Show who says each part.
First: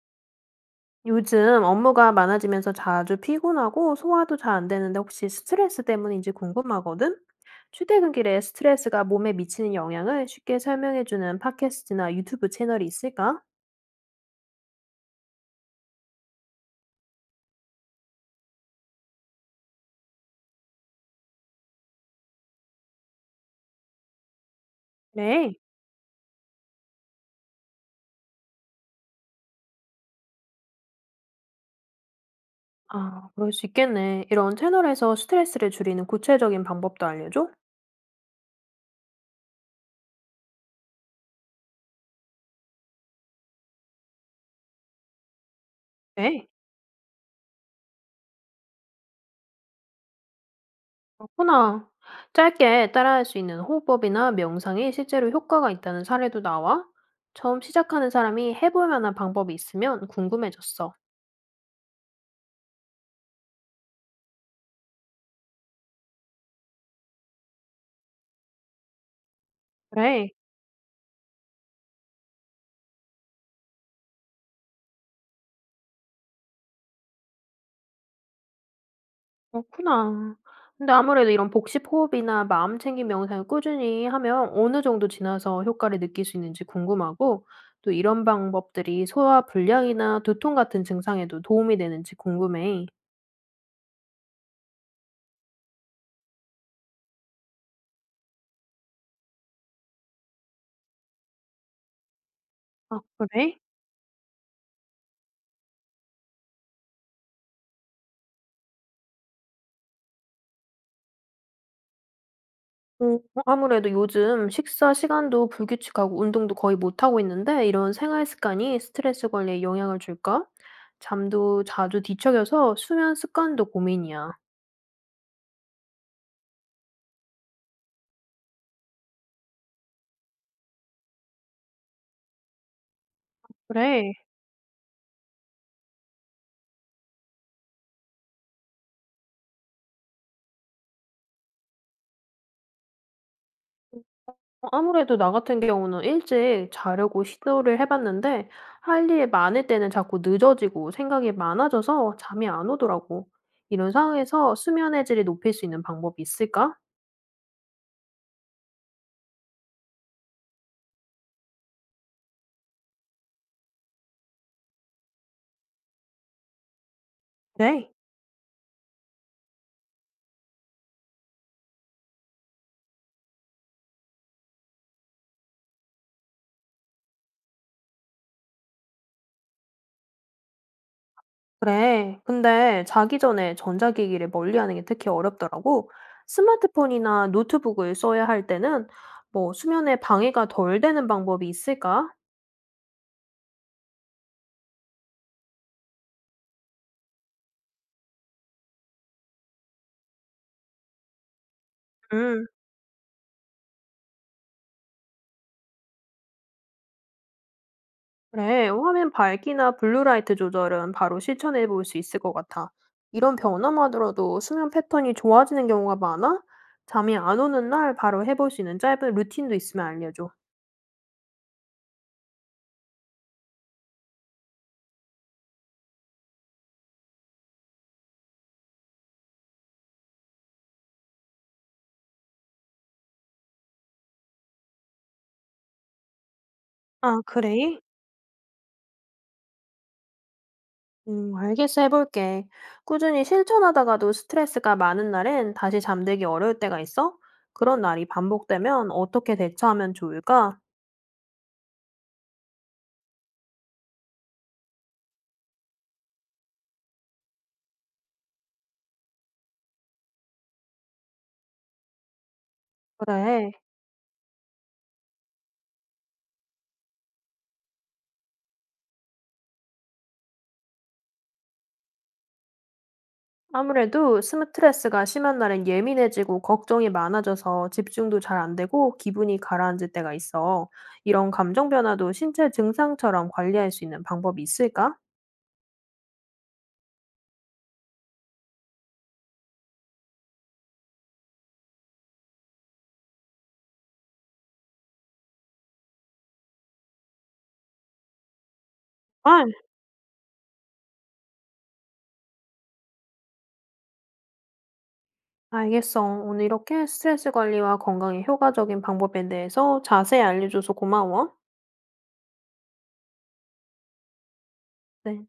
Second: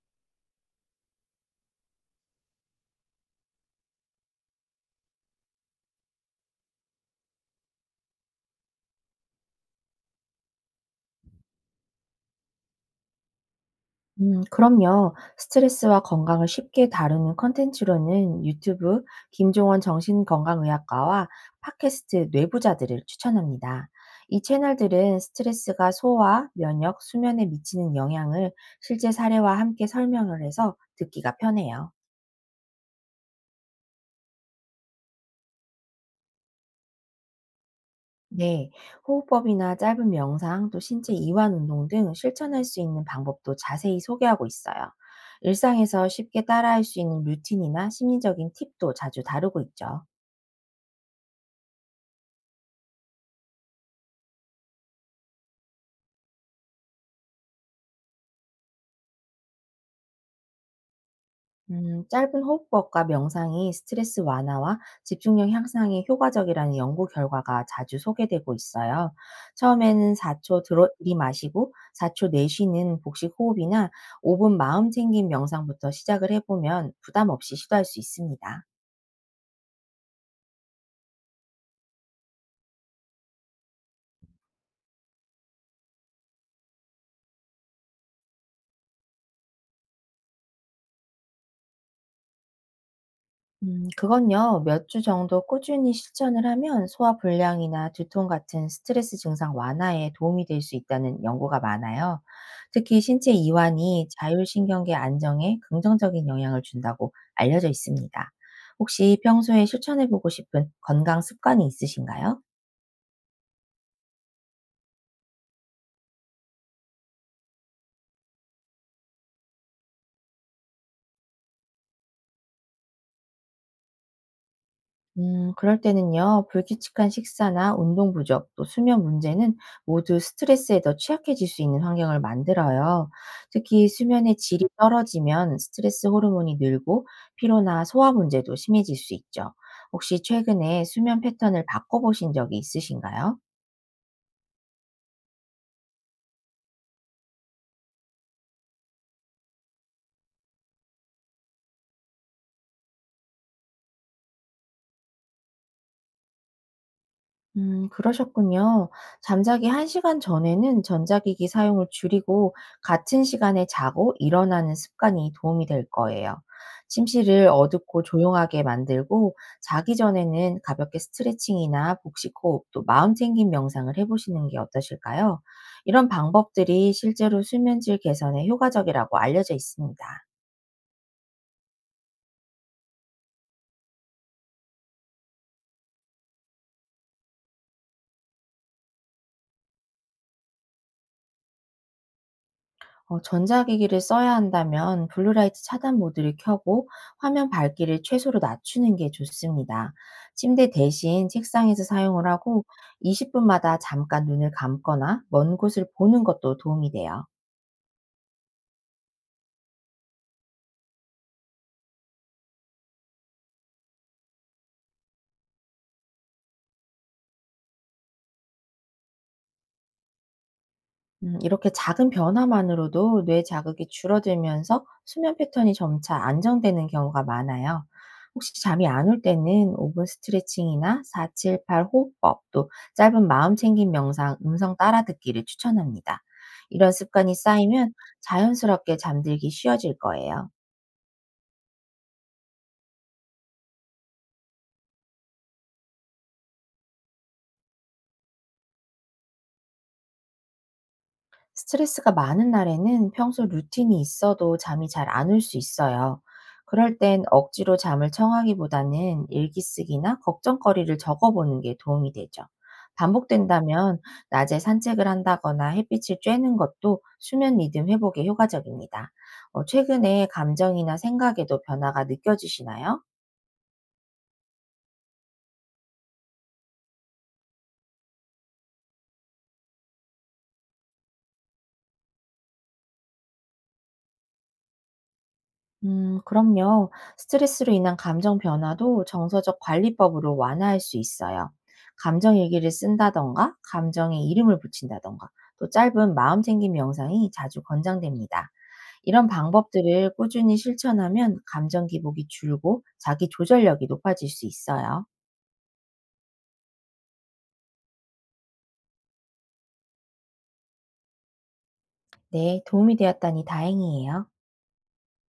Speaker 1: 요즘 업무가 많아지면서 자주 피곤하고 소화도 잘 안 되는데 혹시 스트레스 때문인지 궁금하거든? 출퇴근길에 스트레스가 몸에 미치는 영향을 쉽게 설명해주는 팟캐스트나 유튜브 채널이 있을까?
Speaker 2: 그럼요. 스트레스와 건강을 쉽게 다루는 컨텐츠로는 유튜브 김종원 정신건강의학과와 팟캐스트 뇌부자들을 추천합니다. 이 채널들은
Speaker 1: 그래.
Speaker 2: 스트레스가 소화, 면역, 수면에 미치는 영향을 실제 사례와 함께 설명을 해서 듣기가 편해요.
Speaker 1: 아, 그럴 수 있겠네. 이런 채널에서 스트레스를 줄이는 구체적인 방법도 알려줘?
Speaker 2: 네, 호흡법이나 짧은 명상, 또 신체 이완 운동 등 실천할 수 있는 방법도 자세히 소개하고 있어요. 일상에서 쉽게
Speaker 1: 네.
Speaker 2: 따라할 수 있는 루틴이나 심리적인 팁도 자주 다루고 있죠.
Speaker 1: 그렇구나. 짧게 따라할 수 있는 호흡법이나 명상이 실제로 효과가 있다는 사례도 나와? 처음 시작하는 사람이 해볼 만한 방법이 있으면 궁금해졌어.
Speaker 2: 짧은 호흡법과 명상이 스트레스 완화와 집중력 향상에 효과적이라는 연구 결과가 자주 소개되고 있어요. 처음에는
Speaker 1: 그래.
Speaker 2: 4초 들이마시고 4초 내쉬는 복식 호흡이나 5분 마음 챙김 명상부터 시작을 해보면 부담 없이 시도할 수 있습니다.
Speaker 1: 그렇구나. 근데 아무래도 이런 복식 호흡이나 마음 챙김 명상을 꾸준히 하면 어느 정도 지나서 효과를 느낄 수 있는지 궁금하고 또 이런 방법들이 소화 불량이나 두통 같은 증상에도 도움이 되는지 궁금해.
Speaker 2: 그건요, 몇 주 정도 꾸준히 실천을 하면 소화불량이나 두통 같은 스트레스 증상 완화에 도움이 될 수 있다는 연구가 많아요.
Speaker 1: 아,
Speaker 2: 특히 신체
Speaker 1: 그래?
Speaker 2: 이완이 자율신경계 안정에 긍정적인 영향을 준다고 알려져 있습니다. 혹시 평소에 실천해보고 싶은 건강 습관이 있으신가요?
Speaker 1: 어, 아무래도 요즘 식사 시간도 불규칙하고 운동도 거의 못하고 있는데 이런 생활 습관이 스트레스 관리에 영향을 줄까? 잠도 자주 뒤척여서 수면 습관도 고민이야.
Speaker 2: 그럴 때는요, 불규칙한 식사나 운동 부족, 또 수면 문제는 모두 스트레스에 더 취약해질 수 있는 환경을 만들어요. 특히
Speaker 1: 그래.
Speaker 2: 수면의 질이 떨어지면 스트레스 호르몬이 늘고 피로나 소화 문제도 심해질 수 있죠. 혹시 최근에 수면 패턴을 바꿔보신 적이 있으신가요?
Speaker 1: 어, 아무래도 나 같은 경우는 일찍 자려고 시도를 해 봤는데 할 일 많을 때는 자꾸 늦어지고 생각이 많아져서 잠이 안 오더라고. 이런 상황에서 수면의 질을 높일 수 있는 방법이 있을까?
Speaker 2: 그러셨군요. 잠자기 1 시간 전에는 전자기기 사용을 줄이고 같은 시간에 자고 일어나는 습관이 도움이 될 거예요. 침실을
Speaker 1: 네,
Speaker 2: 어둡고 조용하게 만들고 자기 전에는 가볍게 스트레칭이나 복식 호흡도 마음 챙김 명상을 해 보시는 게 어떠실까요? 이런 방법들이 실제로 수면질 개선에 효과적이라고 알려져 있습니다.
Speaker 1: 그래. 근데 자기 전에 전자기기를 멀리하는 게 특히 어렵더라고. 스마트폰이나 노트북을 써야 할 때는 뭐 수면에 방해가 덜 되는 방법이 있을까?
Speaker 2: 전자기기를 써야 한다면 블루라이트 차단 모드를 켜고 화면 밝기를 최소로 낮추는 게 좋습니다. 침대 대신 책상에서 사용을
Speaker 1: 음.
Speaker 2: 하고 20분마다 잠깐 눈을 감거나 먼 곳을 보는 것도 도움이 돼요.
Speaker 1: 그래, 화면 밝기나 블루라이트 조절은 바로 실천해 볼 수 있을 것 같아. 이런 변화만으로도 수면 패턴이 좋아지는 경우가 많아? 잠이 안 오는 날 바로 해볼 수 있는 짧은 루틴도 있으면 알려줘.
Speaker 2: 이렇게 작은 변화만으로도 뇌 자극이 줄어들면서 수면 패턴이 점차 안정되는 경우가 많아요. 혹시 잠이 안 올 때는 5분 스트레칭이나 478 호흡법, 또 짧은 마음 챙김 명상, 음성 따라 듣기를 추천합니다. 이런
Speaker 1: 아,
Speaker 2: 습관이
Speaker 1: 그래?
Speaker 2: 쌓이면 자연스럽게 잠들기 쉬워질 거예요.
Speaker 1: 알겠어. 해볼게. 꾸준히 실천하다가도 스트레스가 많은 날엔 다시 잠들기 어려울 때가 있어? 그런 날이 반복되면 어떻게 대처하면 좋을까?
Speaker 2: 스트레스가 많은 날에는 평소 루틴이 있어도 잠이 잘 안 올 수 있어요. 그럴 땐 억지로 잠을 청하기보다는 일기 쓰기나 걱정거리를 적어보는 게 도움이 되죠.
Speaker 1: 그래.
Speaker 2: 반복된다면 낮에 산책을 한다거나 햇빛을 쬐는 것도 수면 리듬 회복에 효과적입니다. 최근에 감정이나 생각에도 변화가 느껴지시나요?
Speaker 1: 아무래도 스트레스가 심한 날엔 예민해지고 걱정이 많아져서 집중도 잘 안 되고 기분이 가라앉을 때가 있어. 이런 감정 변화도 신체 증상처럼 관리할 수 있는 방법이 있을까?
Speaker 2: 그럼요. 스트레스로 인한 감정 변화도 정서적 관리법으로 완화할 수 있어요. 감정 일기를 쓴다던가, 감정에 이름을 붙인다던가, 또 짧은 마음 챙김 영상이 자주 권장됩니다. 이런
Speaker 1: 아,
Speaker 2: 방법들을 꾸준히 실천하면 감정 기복이 줄고 자기 조절력이 높아질 수 있어요.
Speaker 1: 알겠어. 오늘 이렇게 스트레스 관리와 건강에 효과적인 방법에 대해서 자세히 알려줘서 고마워.
Speaker 2: 네, 도움이 되었다니 다행이에요.
Speaker 1: 네.